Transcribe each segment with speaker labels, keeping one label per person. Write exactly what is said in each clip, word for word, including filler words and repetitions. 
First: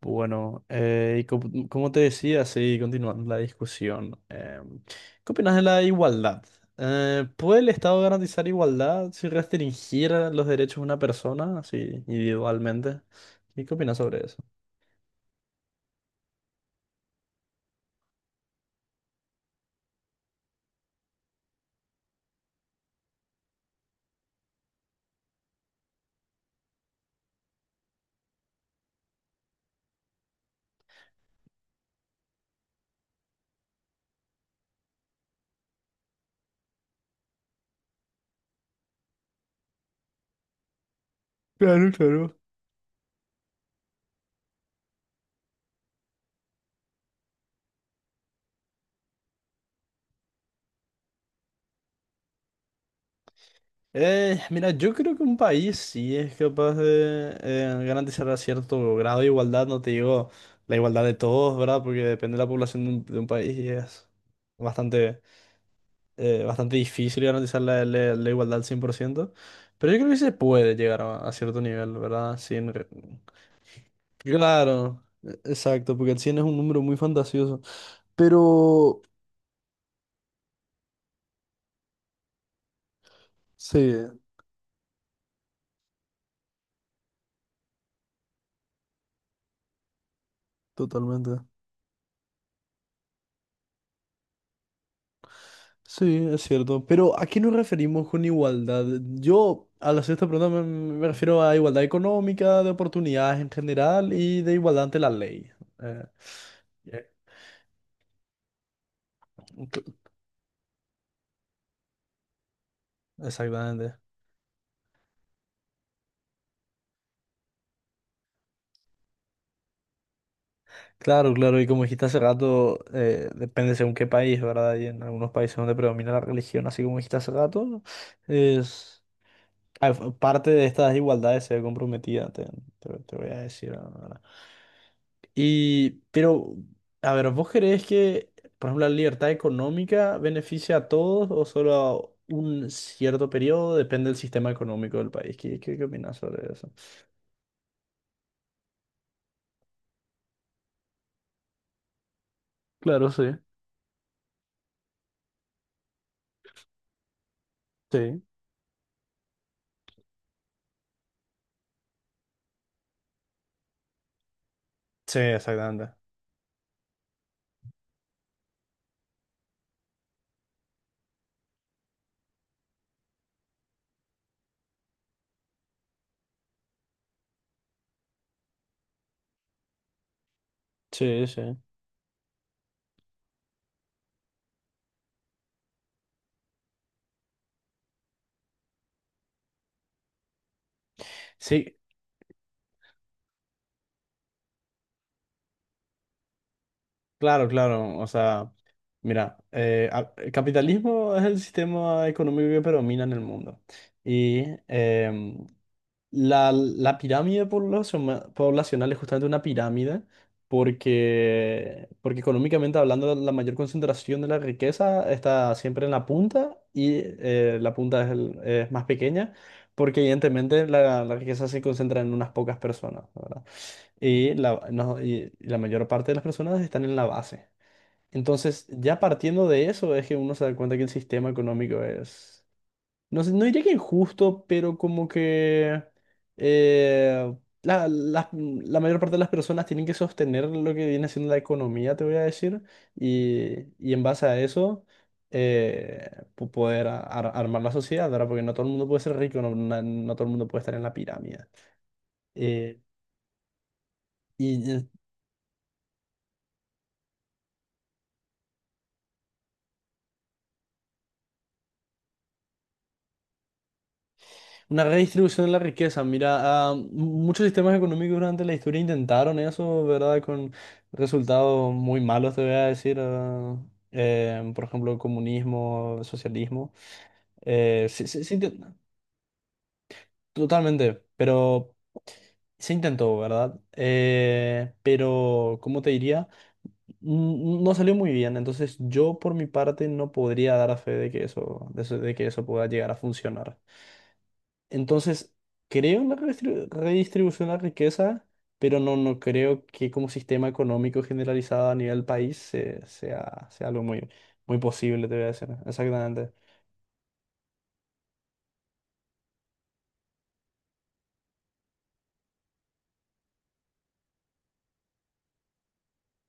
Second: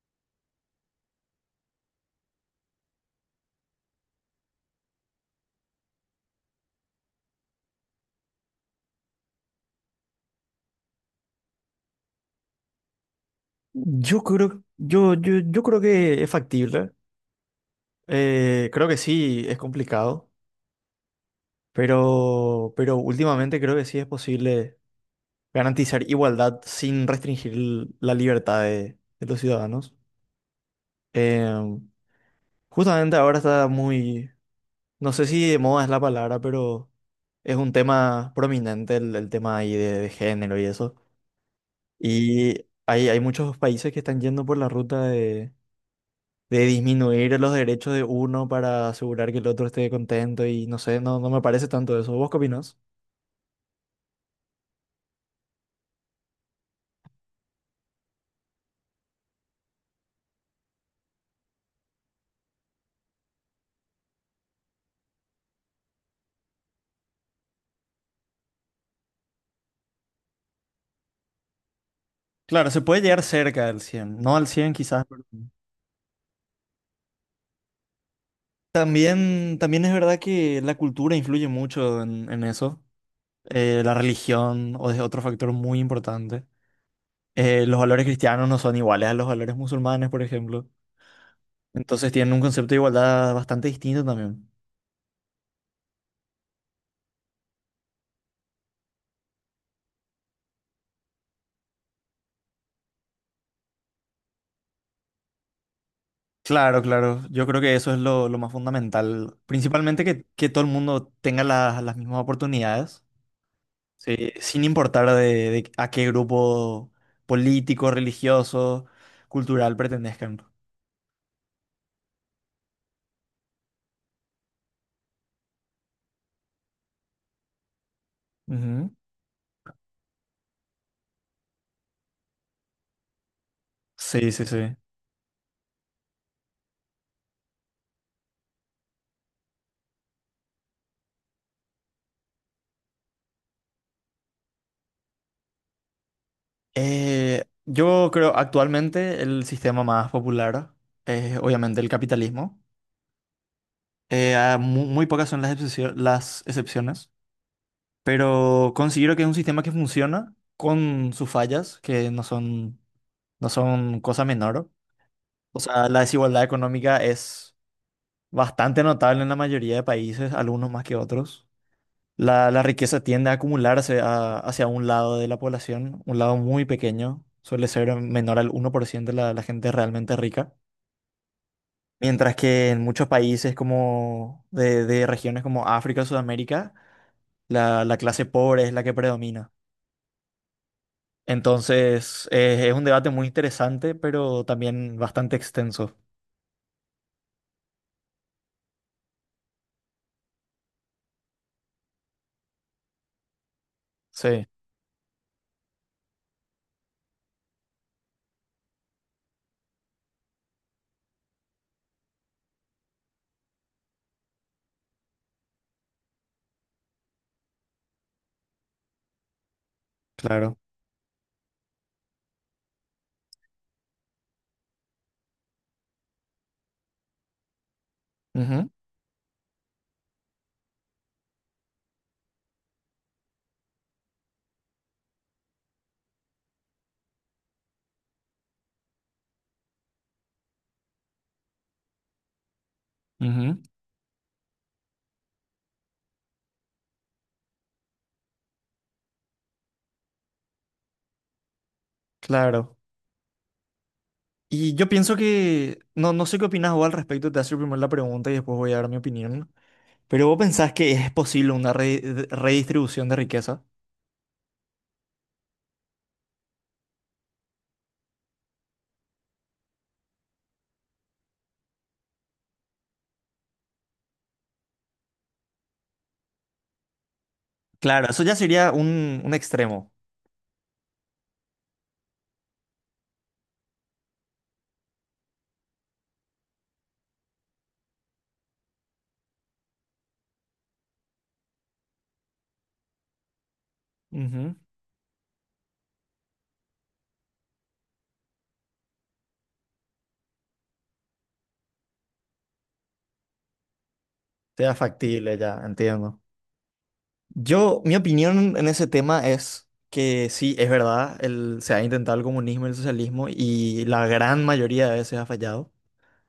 Speaker 1: Bueno, eh, y co- como, te decía, sí, continuando la discusión, eh, ¿qué opinas de la igualdad? Eh, ¿puede el Estado garantizar igualdad si restringiera los derechos de una persona, así individualmente? ¿Y qué opinas
Speaker 2: Yo
Speaker 1: sobre eso?
Speaker 2: creo, yo, yo, yo creo que es factible. Eh, creo que sí, es complicado, pero, pero últimamente creo que sí es posible garantizar igualdad sin restringir l- la libertad de, de los ciudadanos. Eh, Justamente ahora está muy, no sé si de moda es la palabra, pero es un tema prominente el, el tema ahí de, de género y eso.
Speaker 1: Claro, claro.
Speaker 2: Y hay, hay muchos países que están yendo por la ruta de disminuir los derechos de uno para asegurar que el otro esté contento y no sé, no, no me parece tanto eso. ¿Vos qué opinás?
Speaker 1: Eh, mira, yo creo que un país sí es capaz de eh, garantizar a cierto grado de igualdad, no te digo la igualdad de todos, ¿verdad? Porque depende de la población de un, de un país y es bastante eh, bastante difícil garantizar la, la- la igualdad al cien por ciento, pero yo creo que sí se puede llegar a, a cierto nivel, ¿verdad?
Speaker 2: Claro,
Speaker 1: Sin
Speaker 2: se
Speaker 1: re-
Speaker 2: puede llegar cerca del cien, no al cien
Speaker 1: Claro,
Speaker 2: quizás, pero...
Speaker 1: e- exacto, porque el cien es un número muy fantasioso, pero
Speaker 2: También, también es verdad que la cultura influye mucho en, en eso. Eh, la
Speaker 1: sí,
Speaker 2: religión o es otro factor muy importante. Eh, los valores cristianos no son iguales a los valores musulmanes, por ejemplo.
Speaker 1: totalmente.
Speaker 2: Entonces tienen un concepto de igualdad bastante distinto también.
Speaker 1: Sí, es cierto, pero ¿a qué nos referimos con igualdad? Yo a la sexta pregunta me, me refiero a igualdad económica, de oportunidades en general y de igualdad ante la ley. Eh,
Speaker 2: Claro,
Speaker 1: eh,
Speaker 2: claro. Yo creo que eso es lo, lo más fundamental.
Speaker 1: cl-
Speaker 2: Principalmente que, que todo el mundo tenga las las mismas oportunidades,
Speaker 1: exactamente.
Speaker 2: sí, sin importar de, de a qué grupo político, religioso, cultural pertenezcan.
Speaker 1: Claro, claro, y como dijiste hace rato, eh, depende según qué país, ¿verdad? Y en algunos países donde predomina la religión, así como dijiste hace rato,
Speaker 2: Ujú.
Speaker 1: es ah, f- parte de estas desigualdades se ve comprometida, te, te- te voy a decir ahora.
Speaker 2: Sí, sí, sí.
Speaker 1: Y, pero, a ver, ¿vos creés que, por ejemplo, la libertad económica beneficia a todos o solo a un cierto periodo? Depende del sistema económico del país. ¿Qué, qué, qué opinás sobre eso?
Speaker 2: Eh, yo creo actualmente el sistema más popular es obviamente el capitalismo.
Speaker 1: Claro, sí,
Speaker 2: Eh, ah, mu- muy pocas son las excepcio- las excepciones,
Speaker 1: sí.
Speaker 2: pero considero que es un sistema que funciona con sus fallas, que no son... no son cosas menores.
Speaker 1: Sí,
Speaker 2: O sea,
Speaker 1: exactamente.
Speaker 2: la desigualdad económica es bastante notable en la mayoría de países, algunos más que otros. La, la riqueza tiende a acumularse a- hacia un lado de la población, un lado muy pequeño, suele ser menor al uno por ciento la, la gente realmente rica.
Speaker 1: Sí, sí.
Speaker 2: Mientras que en muchos países como de, de regiones como África, Sudamérica, la, la clase pobre es la que predomina.
Speaker 1: Sí,
Speaker 2: Entonces, eh, es un debate muy interesante, pero también bastante extenso.
Speaker 1: claro, claro. O sea, mira, eh, a- el capitalismo es el sistema económico que predomina en el mundo. Y
Speaker 2: Sí,
Speaker 1: em, la, la pirámide poblaciona- poblacional es justamente una pirámide porque, porque económicamente hablando la mayor concentración de la riqueza está siempre en la punta y eh, la punta es, el- es más pequeña porque
Speaker 2: claro.
Speaker 1: evidentemente la, la riqueza se concentra en unas pocas personas, ¿verdad? Y la, no- y la mayor parte de las personas están en la base. Entonces,
Speaker 2: Ujú.
Speaker 1: ya partiendo de eso, es que uno se da cuenta que el sistema económico es, no sé, no diría que injusto, pero como que eh, la, la- la mayor parte de las personas tienen que sostener lo que viene siendo la economía, te voy a decir,
Speaker 2: Ujú,
Speaker 1: y, y en base a eso... eh, po- poder a- ar- armar la sociedad, ¿verdad? Porque no todo el mundo puede ser rico, no, na- no todo el mundo puede estar en la pirámide. Eh,
Speaker 2: claro. Y
Speaker 1: y
Speaker 2: yo pienso que, no, no sé qué opinas vos al respecto, te hace primero la pregunta y después voy a dar mi opinión, pero vos pensás que es posible una re- de- redistribución de riqueza.
Speaker 1: Una redistribución de la riqueza. Mira, ah, m- muchos sistemas económicos durante la historia intentaron eso, ¿verdad? Con resultados muy malos, te voy a decir. Ah, eh, por ejemplo, comunismo, socialismo. Eh, se-
Speaker 2: Claro,
Speaker 1: se-
Speaker 2: eso
Speaker 1: se
Speaker 2: ya sería
Speaker 1: intent-
Speaker 2: un, un extremo.
Speaker 1: totalmente, pero se intentó, ¿verdad? Eh, pero, ¿cómo te diría? N- No salió muy bien. Entonces, yo por mi parte no podría dar fe de que eso, de eso- de que eso pueda llegar a funcionar.
Speaker 2: Ujú,
Speaker 1: Entonces, creo en la redistribu- redistribución de la riqueza, pero no, no creo que como sistema económico generalizado a nivel país se- sea, sea algo muy, muy
Speaker 2: sea
Speaker 1: posible, te voy a
Speaker 2: factible,
Speaker 1: decir.
Speaker 2: ya, entiendo.
Speaker 1: Exactamente.
Speaker 2: Yo, mi opinión en ese tema es que sí, es verdad, el, se ha intentado el comunismo y el socialismo y la gran mayoría de veces ha fallado,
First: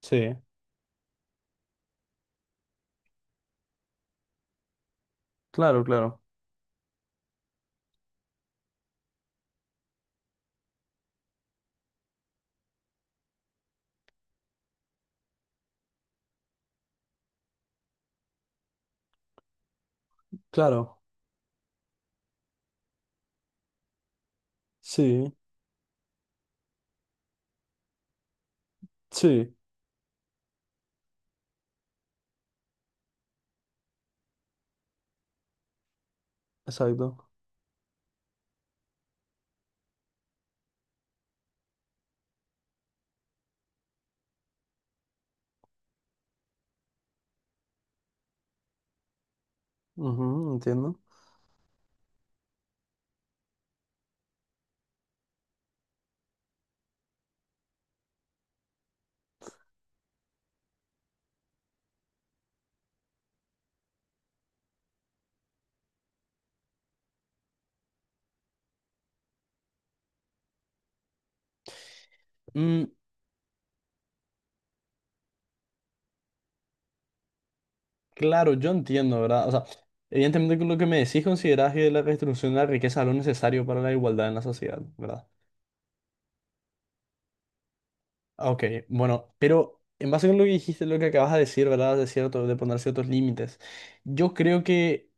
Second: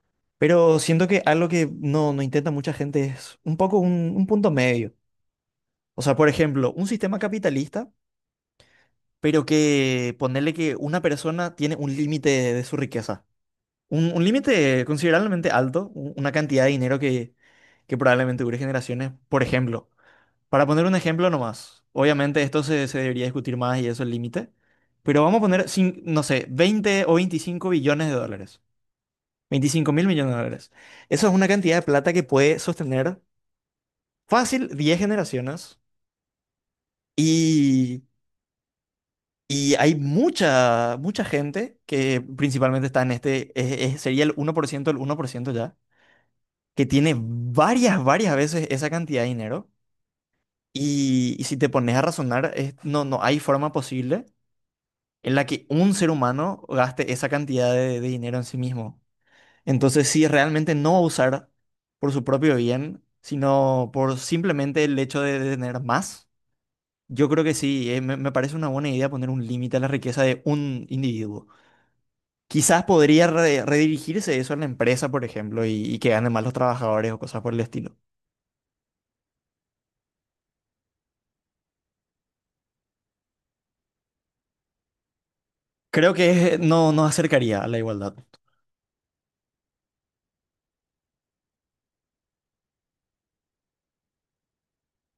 Speaker 1: Sí,
Speaker 2: pero siento que algo que no, no intenta mucha gente es un poco un un punto medio.
Speaker 1: claro,
Speaker 2: O sea,
Speaker 1: claro.
Speaker 2: por ejemplo, un sistema capitalista, pero que ponerle que una persona tiene un límite de, de su riqueza. Un, un límite considerablemente alto, u- una cantidad de dinero que, que probablemente dure generaciones. Por ejemplo, para poner un
Speaker 1: Claro,
Speaker 2: ejemplo nomás, obviamente esto se, se debería discutir más y eso es el límite, pero
Speaker 1: sí,
Speaker 2: vamos a poner, cin- no sé, veinte o veinticinco billones de dólares.
Speaker 1: sí,
Speaker 2: veinticinco mil millones de dólares. Eso es una cantidad de plata que puede sostener fácil diez generaciones.
Speaker 1: exacto.
Speaker 2: Y Y hay mucha, mucha gente que principalmente está en este, es- es- sería el uno por ciento, el uno por ciento ya, que tiene varias, varias veces esa cantidad de dinero.
Speaker 1: Ujú, entiendo.
Speaker 2: Y, y si te pones a razonar, es- no, no hay forma posible en la que un ser humano gaste esa cantidad de, de dinero en sí mismo. Entonces, si realmente no va a usar por su propio bien, sino por simplemente el hecho de, de tener más, yo creo que sí, eh, me me parece una buena idea poner un límite a la riqueza de un individuo.
Speaker 1: Mm,
Speaker 2: Quizás podría re- redirigirse eso a la empresa, por ejemplo, y, y que ganen más los trabajadores o cosas por el estilo.
Speaker 1: claro, yo entiendo, ¿verdad? O sea, evidentemente con lo que me decís considerás que la redistribución de la riqueza es lo necesario para la igualdad en la sociedad, ¿verdad?
Speaker 2: Creo que no nos acercaría a la igualdad.
Speaker 1: Ah, ok, bueno, pero en base con lo que dijiste, lo que acabas de decir, ¿verdad? De cierto, de poner ciertos límites. Yo creo que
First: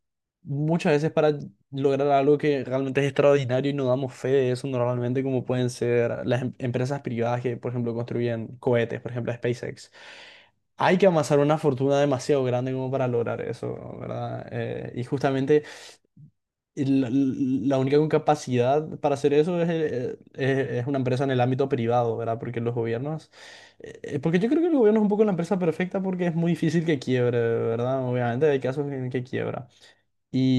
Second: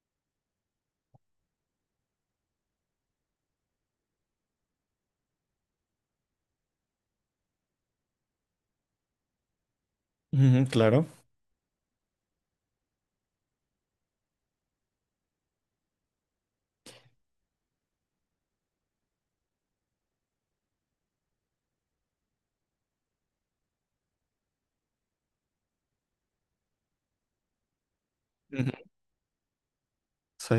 Speaker 1: muchas veces para lograr algo que realmente es extraordinario y no damos fe de eso normalmente, como pueden ser las em- empresas privadas que, por ejemplo, construyen cohetes, por ejemplo, SpaceX.
Speaker 2: Ujú,
Speaker 1: Hay que
Speaker 2: claro.
Speaker 1: amasar una fortuna demasiado grande como para lograr eso, ¿verdad? Eh, y justamente y La, la única con capacidad para hacer eso es, eh, es- es una empresa en el ámbito privado, ¿verdad? Porque los gobiernos, eh, eh, porque yo creo que el gobierno es un poco la empresa perfecta porque es muy difícil que quiebre, ¿verdad? Obviamente hay
Speaker 2: Ujú.
Speaker 1: casos en que quiebra.
Speaker 2: Sí,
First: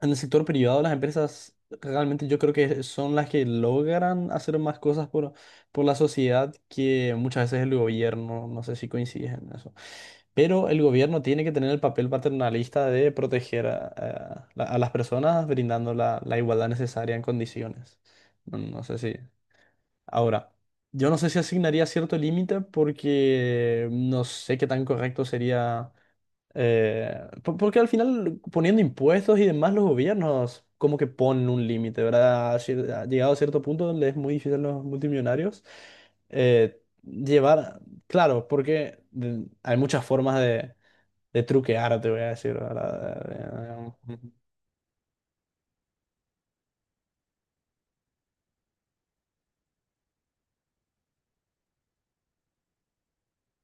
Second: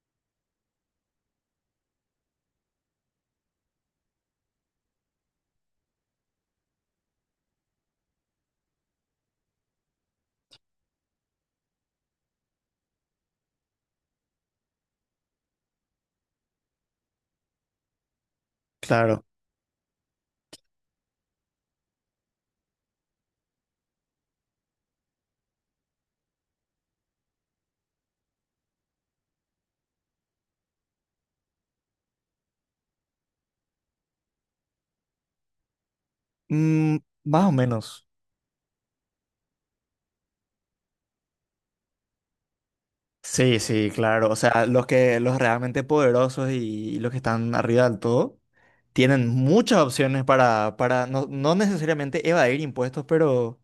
Speaker 1: En el sector privado, las empresas realmente yo creo que son las que logran hacer más cosas por, por la sociedad que muchas veces el gobierno. No sé si coincides en eso. Pero el gobierno tiene que tener el papel paternalista de proteger a, a la- a las personas brindando la, la igualdad necesaria en condiciones. No, no sé si.
Speaker 2: claro.
Speaker 1: Ahora, yo no sé si asignaría cierto límite porque no sé qué tan correcto sería eh, po- porque al final poniendo impuestos y demás los gobiernos como que ponen un límite, ¿verdad? Cier- ha llegado a cierto punto donde es muy difícil a los multimillonarios eh,
Speaker 2: Mm, más o
Speaker 1: llevar,
Speaker 2: menos.
Speaker 1: claro, porque de- hay muchas formas de, de truquear, te voy a decir,
Speaker 2: Sí, sí,
Speaker 1: ¿verdad? Eh,
Speaker 2: claro. O sea, los que, los realmente poderosos y, los que están arriba del todo tienen muchas opciones para, para no, no necesariamente evadir impuestos, pero,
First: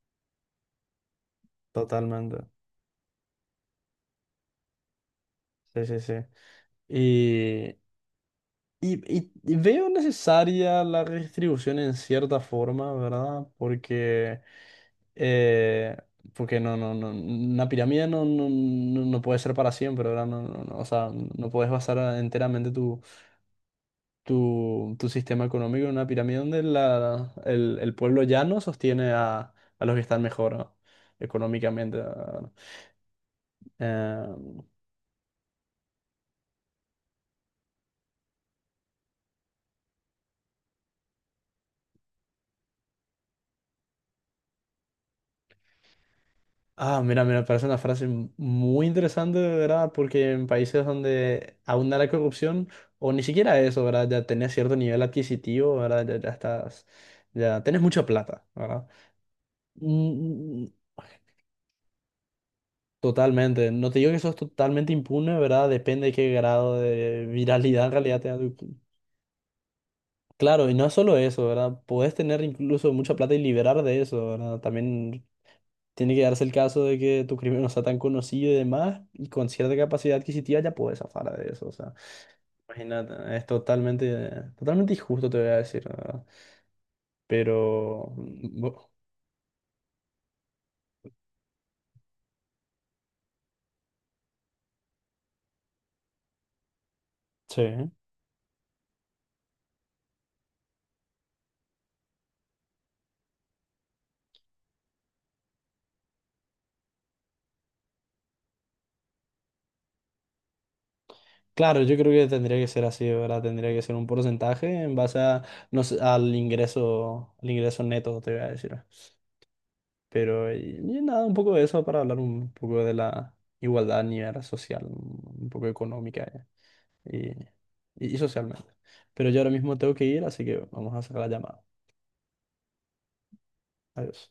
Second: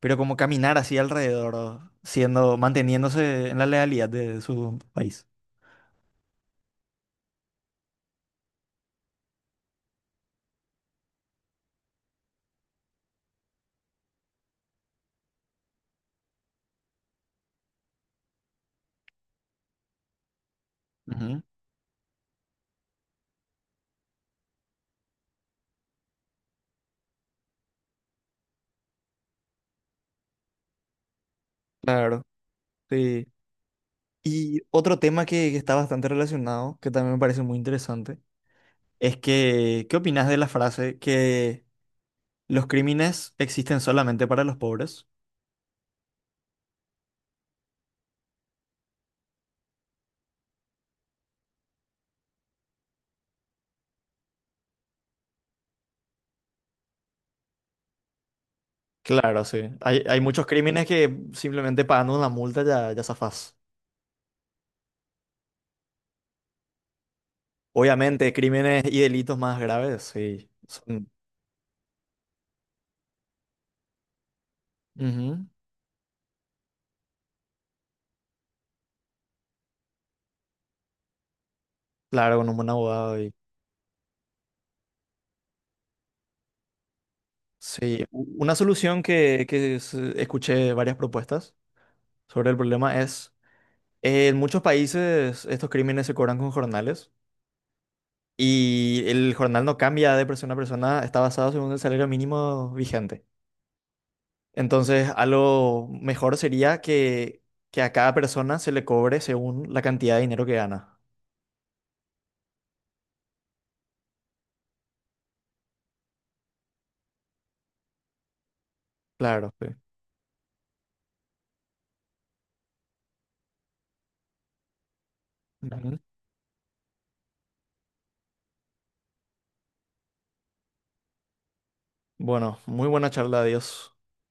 Speaker 2: pero como caminar así alrededor,
Speaker 1: Totalmente.
Speaker 2: siendo, manteniéndose en la legalidad de su país.
Speaker 1: Sí, sí, sí. Y, y- y veo necesaria la redistribución en cierta forma, ¿verdad? Porque, eh, porque no, no, no, una pirámide no, no, no no puede ser para siempre, ¿verdad? No, no, no, o sea,
Speaker 2: Ujú.
Speaker 1: no puedes basar enteramente tu, tu, tu sistema económico en una pirámide donde la, el, el pueblo llano sostiene a, a los que están mejor, ¿no? Económicamente,
Speaker 2: Claro,
Speaker 1: ¿verdad?
Speaker 2: sí. Y
Speaker 1: Eh,
Speaker 2: otro tema que, que está bastante relacionado, que también me parece muy interesante, es que, ¿qué opinas de la frase que los crímenes existen solamente para los pobres?
Speaker 1: Ah, mira, mira, parece una frase muy interesante, de verdad, porque en países donde abunda la corrupción, o ni siquiera eso, ¿verdad? Ya tenés cierto nivel adquisitivo, ¿verdad? Ya, ya estás, ya tenés mucha plata, ¿verdad?
Speaker 2: Claro, sí. Hay, hay muchos
Speaker 1: Mm,
Speaker 2: crímenes que simplemente pagando una multa ya, ya zafás.
Speaker 1: Totalmente. No te digo que eso es totalmente impune, ¿verdad? Depende de qué grado de viralidad en realidad
Speaker 2: Obviamente,
Speaker 1: tenga tu-
Speaker 2: crímenes y delitos más graves, sí.
Speaker 1: Claro, y no es
Speaker 2: Son,
Speaker 1: solo eso, ¿verdad? Podés tener incluso mucha plata y liberar de eso, ¿verdad? También
Speaker 2: ujú.
Speaker 1: tiene que darse el caso de que tu crimen no sea tan conocido y demás, y con cierta capacidad adquisitiva ya puedes zafar de eso. O sea,
Speaker 2: Claro, con un buen
Speaker 1: imagínate,
Speaker 2: abogado y...
Speaker 1: es totalmente, totalmente injusto, te voy a decir, la ¿verdad? Pero,
Speaker 2: Sí, u- una
Speaker 1: mm, bu-
Speaker 2: solución que, que se- escuché varias propuestas sobre el problema es... En muchos países estos crímenes se cobran con jornales
Speaker 1: sí.
Speaker 2: y el jornal no cambia de persona a persona, está basado según el salario mínimo vigente. Entonces, a lo mejor sería que, que a cada persona se le cobre según la cantidad de dinero que gana.
Speaker 1: Claro, yo creo que tendría que ser así, ¿verdad? Tendría que ser un porcentaje en base a, no sé, al ingreso, al ingreso neto, te voy a decir.
Speaker 2: Claro, sí.
Speaker 1: Pero, y, y nada, un poco de eso para hablar un poco de la igualdad a nivel social, un poco
Speaker 2: Ujú.
Speaker 1: económica. y, y y socialmente. Pero yo ahora mismo tengo que ir, así que vamos a sacar la llamada.
Speaker 2: Bueno, muy buena charla, adiós.
Speaker 1: Adiós.